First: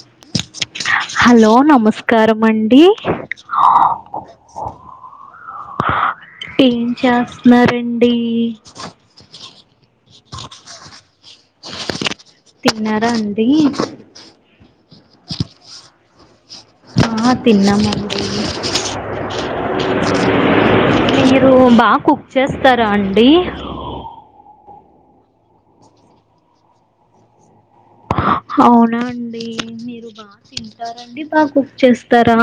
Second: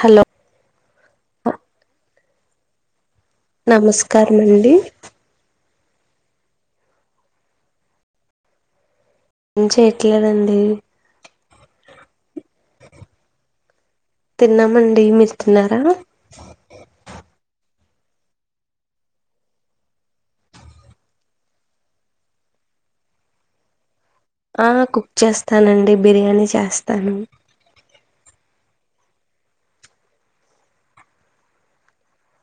Hello hello నమస్కారం అండి ఆ నమస్కారం అండి ఏం చేస్తున్నారండి ఏం చేయట్లేదండి తన్నారా అండి తిన్నామండి మీరు తిన్నారా ఆ తిన్నామండి మీరు బాగా కుక్ చేస్తారా అండి ఆ కుక్ చేస్తానండి బిర్యానీ చేస్తాను అవునా అండి మీరు బాగా తింటారండి బాగా కుక్ చేస్తారా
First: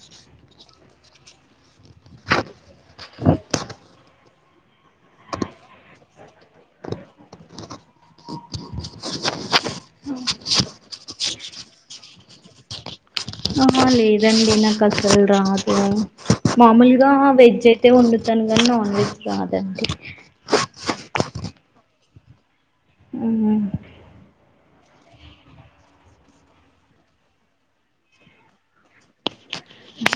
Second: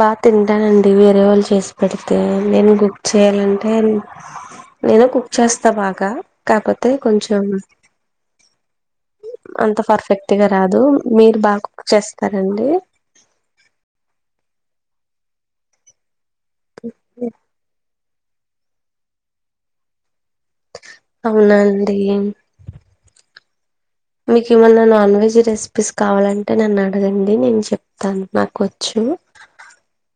బాగా తింటానండి వేరే వాళ్ళు చేసి పెడితే నేను బుక్ చేయాలంటే నేనె కుక్ చేస్తా బాగా కాకపోతే కొంచెం అంత పర్ఫెక్ట్గా రాదు మీరు బాగా కుక్ చేస్తారండి ఆ లేదండి నాకు అసలు రాదు మామూలుగా వెజ్ అయితే ఒండు తనుకనీ నాన్ వెజ్ రాదండి అవునా అండి ఆవునా మీకు ఏమన్నా నాన్ వెజ్ రెసిపీస్ కావాలంటే నన్న అడగండి నేను చెప్తాను నాకు వచ్చు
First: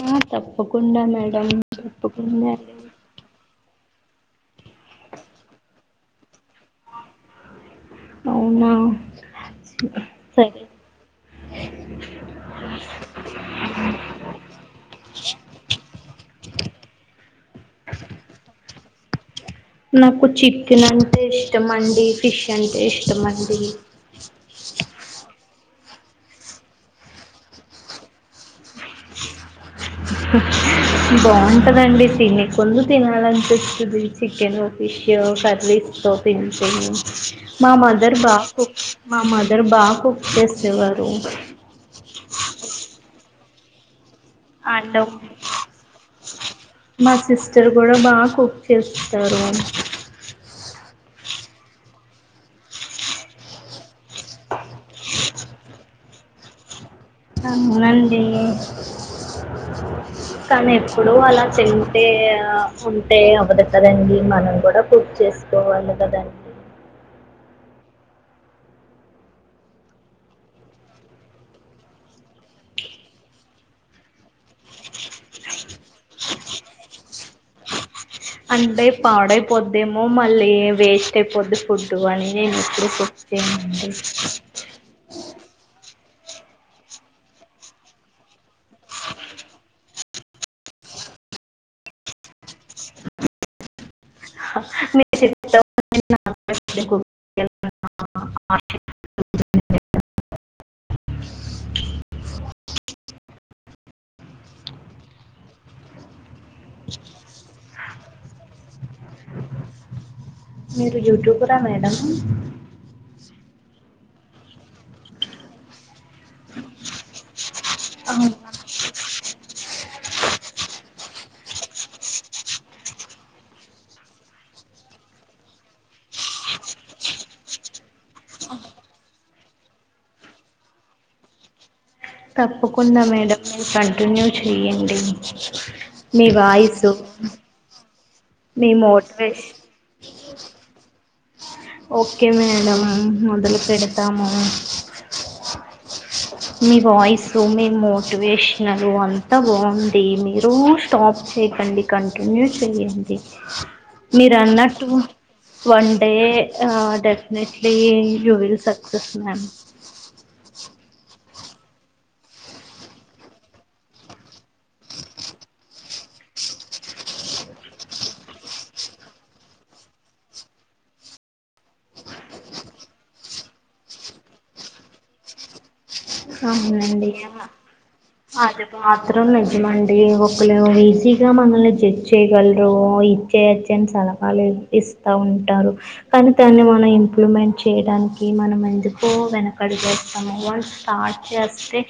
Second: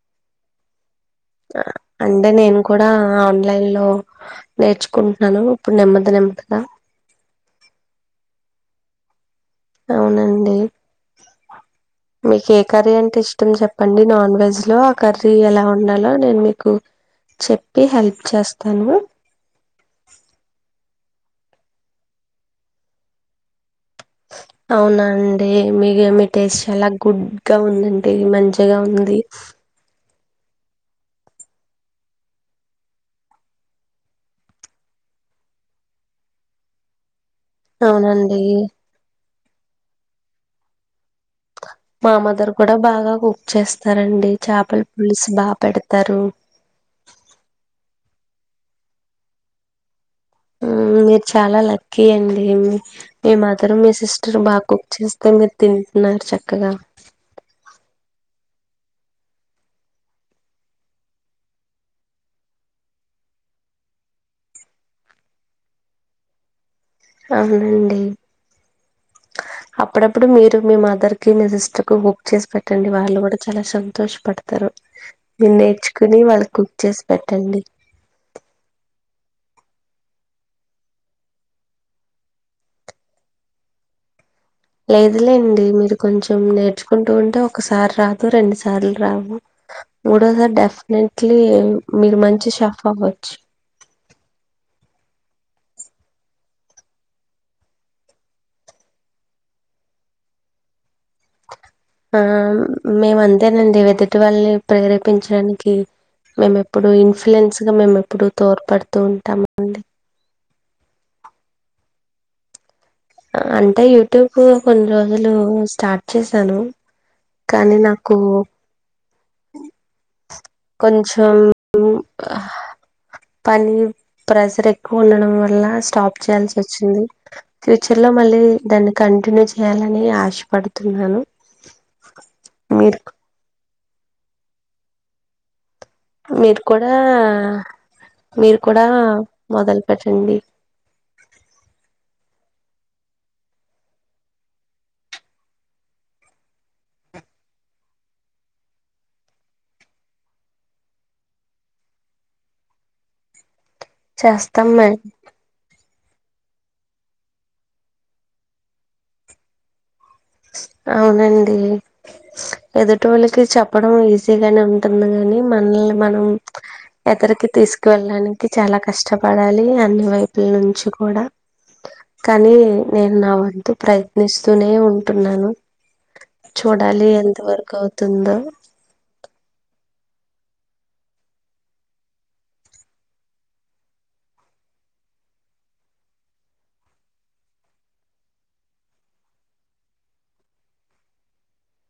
ఆ తప్పకుండా మేడం అంటే తప్పకుండా నేను కూడా అన్ లైన్ లో నేర్చుకుంటున్నాను ఇప్పుడు నెమ్మది నెమ్మదిగా అవునా అవునండి సరే మీకు ఏ కర్రీ అంటే ఇష్టం చెప్పండి నాన్ వెజ్ లో ఆ కర్రీ ఎలా వండాలో నేను మీ కు చెప్పి హెల్ప్ చేస్తాను నాకు చిక్కలన్ ఇష్టమండి ఫిష్ అంటే ఇష్టమండి అవునా అండి మీగ మీ టేస్ట్ చాలా గుడ్ గా ఉందండి మంచిగా ఉంది బాగుంటందండి తిన కొందు తినాలనిపిస్తది చికెను ఫిష్ క్యో ఒకసారి తీస్కో పిం తిన్ మా మదర్ అవునండి బాగా కుక్ మా మదర్ బాగా కుక్ చేసేవారు మామదర్ కూడా బాగా కుక్ చేస్తారం అండవు మా సిస్టర్ కూడా బాగా కు చేస్తారు అం ఊ మీరు చాలా లక్కీ అండి మీ మదర్ మీ సిస్టర్ బాగా కుక్ చేస్తే మీరు తిన్ టున్నారు చక్కగా ఊ నన్ జేయానీ కానీ ఎప్పుడు అలా తింటే ఉంటే అవ్వదు కదండి మనం కూడా కుక్ చేసుకోవాలి కదండీ అవునండి అప్పుడప్పుడు మీరు మీ మదర్ కి మీ సిస్టర్ కు బుక్ చేసి పెట్టండి వాళ్ళు కూడా చాలా సంతోషపడతారు మీరు నేర్చుకుని వాళ్ళు కుక్ చేసి పెట్టండి అంటే పాడైపోదమో మళ్ళీ వేస్ట్ అయిపోద్ది ఫుడ్డు అని నేను ఎప్పుడు ఫుడ్ చేయనండి లేదులేండి మీరు కొంచెం నేర్చుకుంటూ ఉంటే ఒకసారి రాదు రెండు సార్లు రావు మూడో సారి డెఫినెట్లీ మీరు మంచి షాఫ్ అవ్వచ్చు ఆ మేము అంతేనండి ఎదుటి వాళ్ళని ప్రేరేపించడానికి మేము ఎప్పుడు ఇన్ఫ్లుయెన్స్గా మేము ఎప్పుడు తోడ్పడుతూ ఉంటామండి మీరు యూట్యూబ్ రా మేడం అంటే యూట్యూబ్ కూ కొన్ని రోజులు స్టార్ట్ చేసాను కానీ నాకు అ కొంచెం పని ప్రెజర్ ఎక్కువ ఉండడం వల్ల స్టాప్ చేయాల్సి వచ్చింది ఫ్యూచర్ లో మళ్ళీ మళ్ళీ దాన్ని కంటిన్యూ చేయాలని ఆశపడుతున్నాను మీరు తప్పకుండా మేడం మీర్ కంటిన్యూ చెయ్యండి మీ మీరు కూడా వాయిసు మీరు మీ కూడా మోటివేషన్ మొదలు పెట్టండి ఓకే మేడం మొదలుపెడదాము మీ వాయిస్ మీ మోటివేషనల్ అంతా బాగుంది మీరు స్టాప్ చేయకండి కంటిన్యూ చేయండి మీరు చేస్తాం మ అన్నట్టు one [unintelligible] definitely you will success ma'am అవునండి ఎదుటి వాళ్ళకి చెప్పడం ఈజీగానే ఉంటుంది గానీ మనల్ని మనం ఎక్కడికి తీసుకువెళ్ళడానికి చాలా కష్టపడాలి అన్ని వైపుల నుంచి కూడా కానీ నేను నా వంతు ప్రయత్నిస్తూనే ఉంటున్నాను చూడాలి అవునండి ఎంత వరకు అవుతుందో అది మాత్రం ని జమండి ఒకళ్ళు ఈజీగా మనల్ని జడ్జ్ చేయకూడదు. ఇది చేయ్ అది చెయ్ అని సలహ లే ఇస్తా ఉంటారు కానీ దాన్ని మనం ఇంప్రూవ్మెంట్ చేయడానికి మనం ఎందుకో వెన కాడుతాము వన్ స్టార్ట్ చేస్తే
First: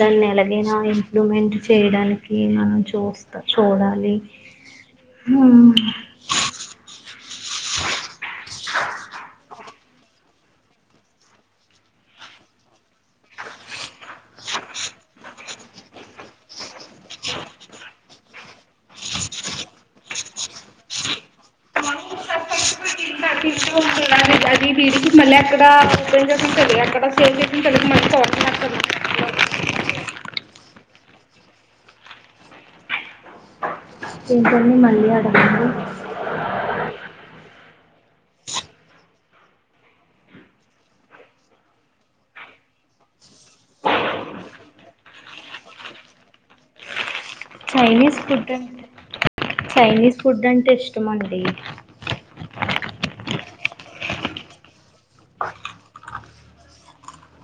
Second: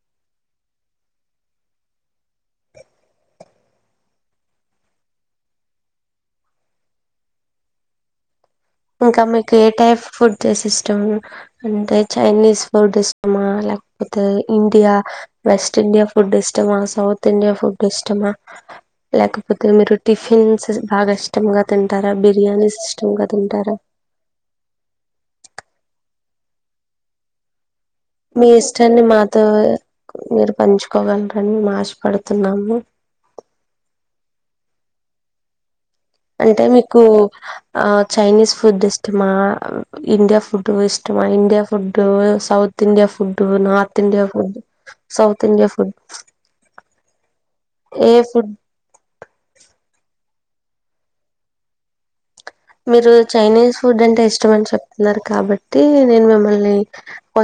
దాన్ని ఎలాగైనా ఇంప్రూవ్మెంట్ చేయడానికి మనం చూస్త చూడాలి ఇంకా మీకు ఏ టైపు ఫుడ్డీస్ ఇష్టం అంటే చైనీస్ ఫుడ్ ఇష్టమా లే కపోతే ఇండియా వెస్ట్ ఇండియా ఫుడ్ ఇష్టమా సౌత్ ఇడియా ఫుడ్ ఇష్టమా లేకపోతే మీరు టిఫిన్స్ బాగా ఇష్టం గా తింటారా బిర్యానీస్ ఇష్టంగా తింటారా [inaudible] ఎక్కడ [inaudible] మీ ఇష్టాన్ని మాతో మీరు పంచుకోగలరని మా ఆశపడుతున్నాము మేము ఏంటని మళ్ళీ అడగరా అంటే మీకు చైనీస్ ఫుడ్ ఇష్టమా ఇండియా ఫుడ్ ఇష్టమా India food, south India food, north India food south India food Chinese food అంటే చైనీస్ ఫుడ్ అంటే ఇష్టం అండి మీరు చైనీస్ ఫుడ్ అంటే ఇష్టం అని చెప్తున్నారు కాబట్టి నేను మిమ్మల్ని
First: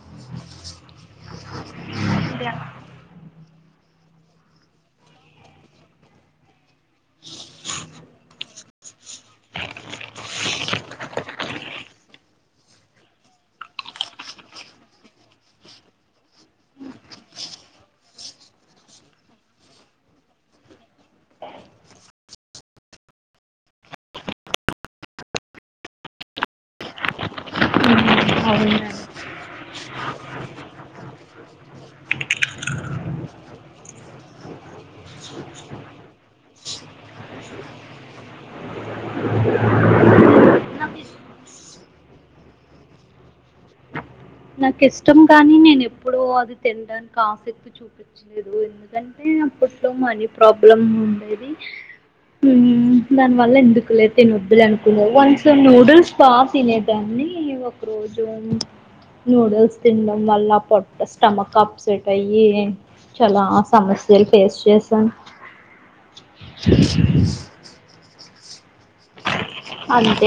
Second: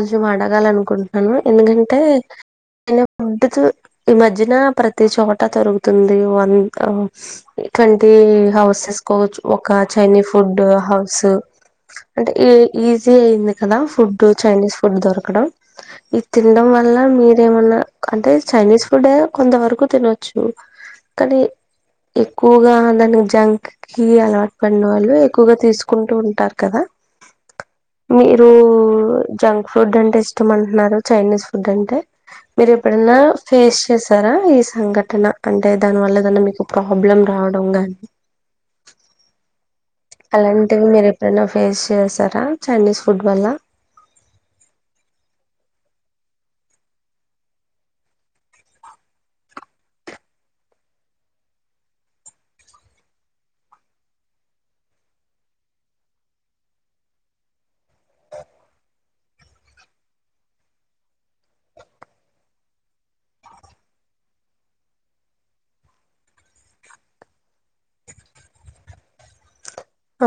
ేను అడగా అనుకుంటున్నాను ఎందుకంటే యా [inaudible] ఈ మధ్యన ప్రతి చోట దొరుకుతుంది వన్ [inaudible] కంటే హౌస్ వేసుకోవచ్చు ఒక చైనీ ఫుడ్ హౌస్ అంటే ఈజీ అయింది కదా ఫుడ్ చైనీస్ ఫుడ్ దొరకడం ఇది తినడం వల్ల మీరేమన్నా అంటే చైనీస్ ఫుడ్ కొంత వరకు తినొచ్చు కానీ ఎక్కువగా దాని జంక్ కి అలవాటు పడినవాళ్ళు ఎక్కువగా తీసుకుంటూ ఉంటారు కదా అ మీరు జంక్ ఫుడ్ అంటే ఇష్టం అంటున్నారు చైనీస్ ఫుడ్ అంటే మీరు ఎప్పుడైనా ఫేస్ చేసారా ఈ సంఘటన అంటే దాని వల్ల ఏదన్నా మీకు ప్రాబ్లం రావడం గానీ అలాంటివి మీరు ఎప్పుడైనా ఫేస్ చేసారా చైనీస్ ఫుడ్ వల్ల నాకు ఇష్టం కాని నేను ఎప్పుడు అది తినడానికి ఆసక్తి చూపించలేదు ఎందుకంటే అప్పట్లో మనీ ప్రాబ్లమ్ ఉండేది దానివల్ల ఎందుకులే తినొద్దులే అనుకున్నారు వన్ సమ్ నూడిల్స్ బా తినేదాన్ని తిని ఒకరోజు నూడిల్స్ తినడం వల్ల పొట్ట స్టమక్ అప్సెట్ అయ్యి చాలా సమస్యలు ఫేస్ చేసాను చే [unintelligible]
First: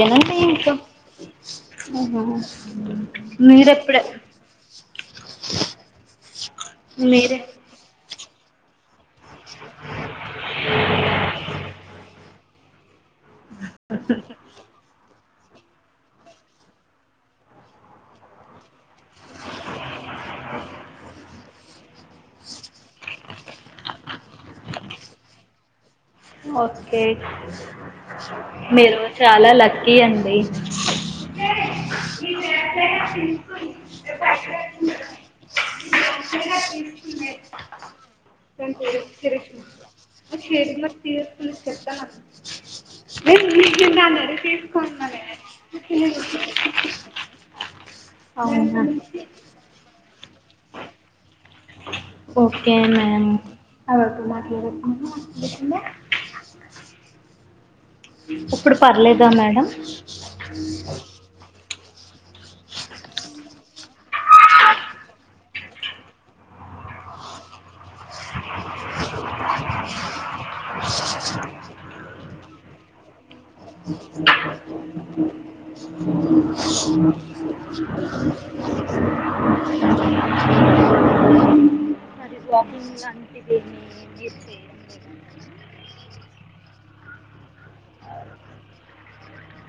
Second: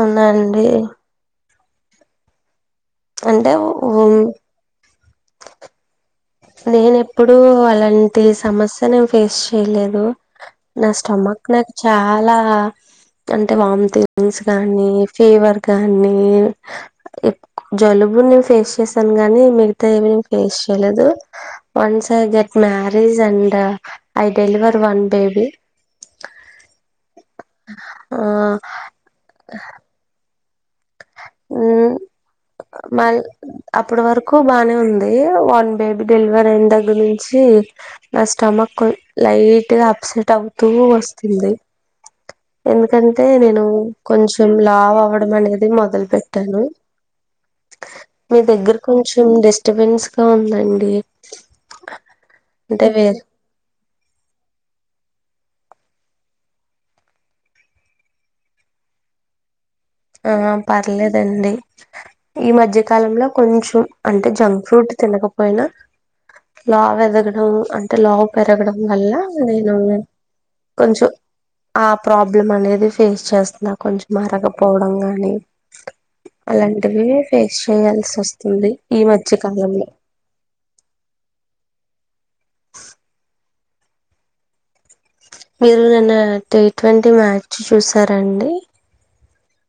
అవునా అండి ఇంకా [unintelligible] అంటే మీరేప్పుడే నేను ఎప్పుడు మీరే అలాంటి సమస్య నేను ఫేస్ చేయలేదు నా స్టమక్ నాకు చాలా అంటే వామిటింగ్స్ గానీ ఫీవర్ గానీ జలుబు నేను ఫేస్ చేసాను గాని మిగతా ఏమ ఫేస్ చేయలేదు once I get marriage and I deliver one baby okay ఆ మీరు చాలా లక్కీ అండి హ్మ్ మళ్లీ అప్పుడు వరకు బానే ఉంది వన్ బేబీ డెలివర్ అయిన దగ్గర నుంచి ఈ నా దాని స్టమక్ పేరు లైట్ గా అప్సెట్ శిరీష్ అవుతూ షేడ్ మరి వస్తుంది తీసుకుని చెప్తాను ఎందుకంటే నేను దాన్ని అడిగి కొంచెం లావ్ తీసుకున్నాను అవడం అనేది మొదలు పెట్టాను మీ దగ్గర అవునా కొంచెం డిస్టబెన్స్ గా ఉందండి ఓకే అంటే వేరు మ్యామ్ అ ఒక మాట్లా [unintelligible] ఇప్పుడు పర్లేదా మేడం ఆ పర్లేదండి ఈ మధ్యకాలంలో కొంచెం అంటే జంక్ ఫుడ్ తినకపోయినా లావు ఎదగడం అంటే లావు పెరగడం వల్ల నేను కొంచెం ఆ ప్రాబ్లం అనేది ఫేస్ చేస్తున్నా కొంచెం మరగ పోవడం గాని అలాంటివి ఫేస్ చేయాల్సి వస్తా ఉంది ఈ మధ్య కాలంలో వంగ్ అ [unintelligible] మీరు నిన్న టీ ట్వంటీ మ్యాచ్ చూసారండి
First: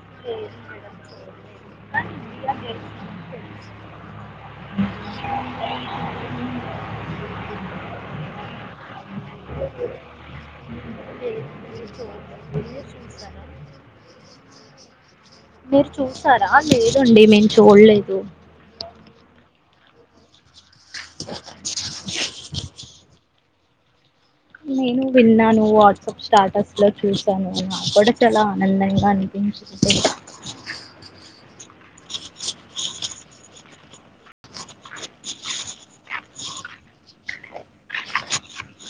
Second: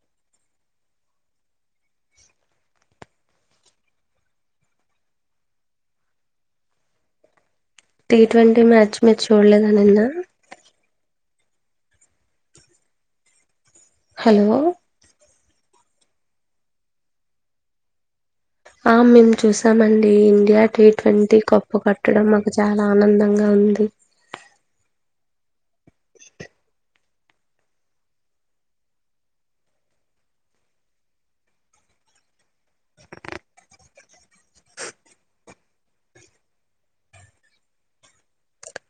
మేడం చూడలేదు కానీ India gate T twenty match మీరు చూడలేదా నిన్న లేదు మీరు చూడలేదు మీరు చూసారా హలో మీరు చూసారా లేదండి మేము చూడలేదు ఆ మేము చూసామండి ఇండియా టీ ట్వంటీ కప్పు కోట్టడం మాకు చాలా ఆనందంగా ఉంది నేను విన్నాను వాట్సాప్ స్టాటస్ లో చూసాను కూడా నాకు కూడా చాల అనందంగా అనిపించింది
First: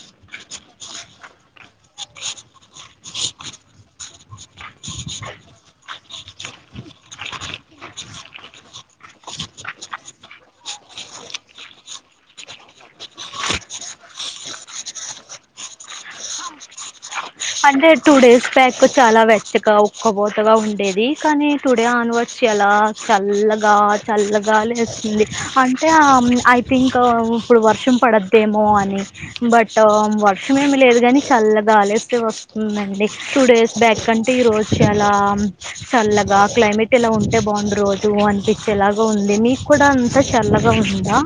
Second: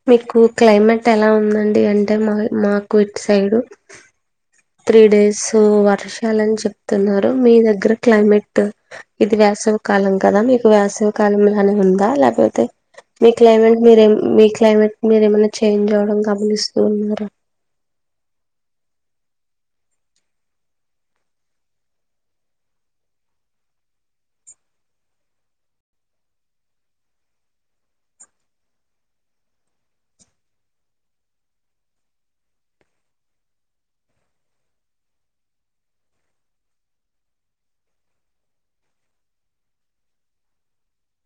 మీకు క్లైమేట్ ఎలా ఉందండి అంటే మా మాకు ఇటు సైడ్ త్రీ డేస్ వర్షాలని చెప్తున్నారు మీ దగ్గర క్లైమేట్ ఇది వేసవి కాలం కద మీకు వేసవి కాలం లానే ఉందా లేక పోతే మీ క్లైమేట్ మీరే మీ క్లైమేట్ మీరేమన్నా చేంజ్ అవ్వడం గమనిస్తూ ఉన్నారా అంటే టూ డేస్ బ్యాక్ చాలా వెచ్చగా ఉక్కపోతగా ఉండేది కానీ టూ డే ఆన్ వర్డ్ చాలా చల్లగా చల్లగాలేస్తుంది అంటే ఐ థింక్ ఇప్పుడు వర్షం పడద్దేమో అని బట్ వర్షం ఏమి లేదు కాని చల్లగాలేస్తే వ అండి టూ డేస్ బ్యాక్ కంటే ఈ రోజు చాలా చల్లగా క్లైమేట్ ఇలా ఉంటే బాం రోజు అనిపించేలాగా ఉంది మీకు కూడా అంతా చల్లగా ఉందా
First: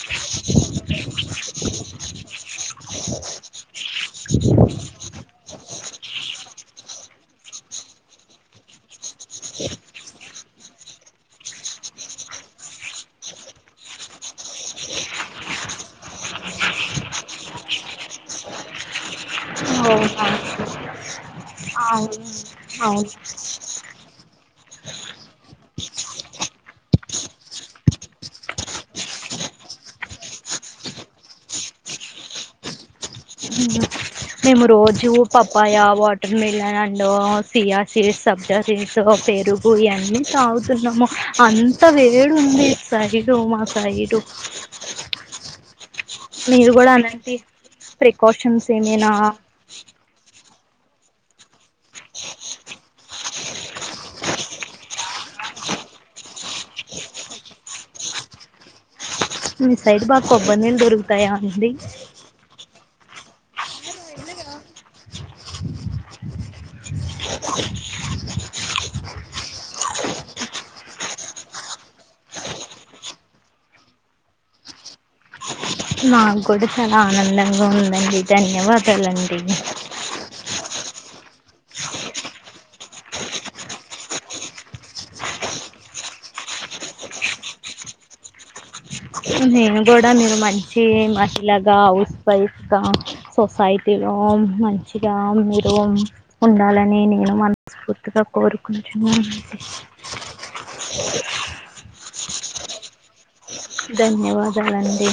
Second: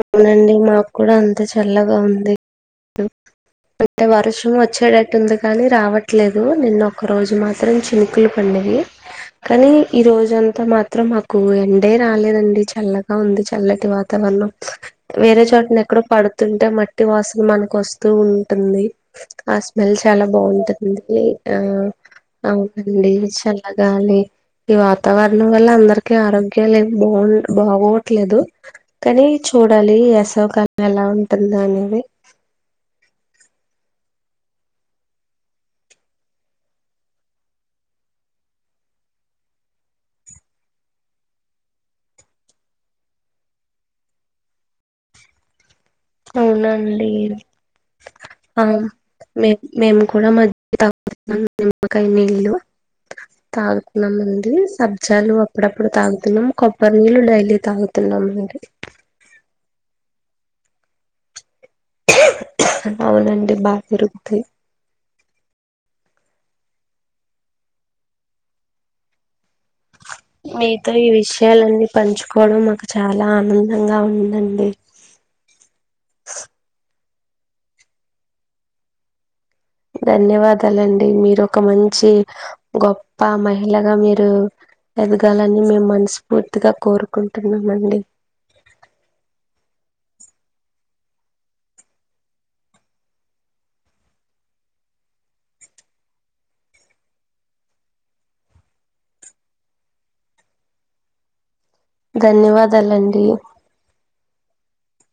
అవునండి మాకు కూడా అంతే చల్లగా ఉంది అంటే వర్షం వచ్చేటట్టుంది కానీ రావట్లేదు నిన్న ఒక రోజు మాత్రం చినుకులు పడినవి కానీ ఈ రోజు అంత అంత మాత్రం మాకు ఎండే రాలేదండి చల్లగా ఉంది చల్లటి వాతావరణం వేరే చోటుని ఎక్కడో పడుతుంటే మట్టి వాసన మనకు వస్తూ ఉంటుంది ఆ స్మెల్ అవునా చాలా బాగుంటుంది ఆ అవును అవునండి అవును చల్లగాలి ఈ వాతావరణం వల్ల అందరికి ఆరోగ్యాలు ఏమి బాగు బాగోవట్లేదు కానీ చూడాలి వేసవ కాలం ఎలా ఉంటుంది అనేది మ్మ్మ్మ్ మేము రోజు పప్పాయ వాటర్ మిలన్ అండ్ సియాసీస్ సబ్జాసీడ్స్ పెరుగు ఇయన్నీ తాగుతున్నాము అంత వేడు ఉంది సైడు మా సైడు మీరు కూడా అవునండి అలాంటి ఆ ప్రికాషన్స్ ఏమైనా మే మేము కూడా మధ్య [unintelligible] నిమ్మకాయ నీళ్ళు తాగుతున్నాం అండి సబ్జాలు అప్పుడప్పుడు తాగుతున్నాం కొబ్బరి నీళ్ళలు డైలీ తాగుతున్నాము అవునండి మీ సైడ్ బా కొబ్బరి నీళ్లు దొరుకుతాయా అండి అవునండి బా దొరుకుతాయి మీతో ఈ విషయాలన్నీ పంచుకోవడం మాకు చాలా ఆనందంగా ఉందండి నాకు కూడా చాలా ఆనందంగా ఉందండి ధన్యవాదాలండి ధన్యవాదాలండి మీరు ఒక మంచి గొప్ప మహిళగా మీరు ఎదగాలని మేము మనస్ఫూర్తిగా కోరుకుంటున్నామండి నేను కూడా మీరు మంచి మహిళగా హౌస్ వైఫ్గా సొసైటీలో మంచిగా మీరు ఉండాలని నేను మనస్ఫూర్తిగా కోరుకుంటున్నాను మ్మ్మ్మ్ ధన్యవాదాలండి ధన్యవాదాలండి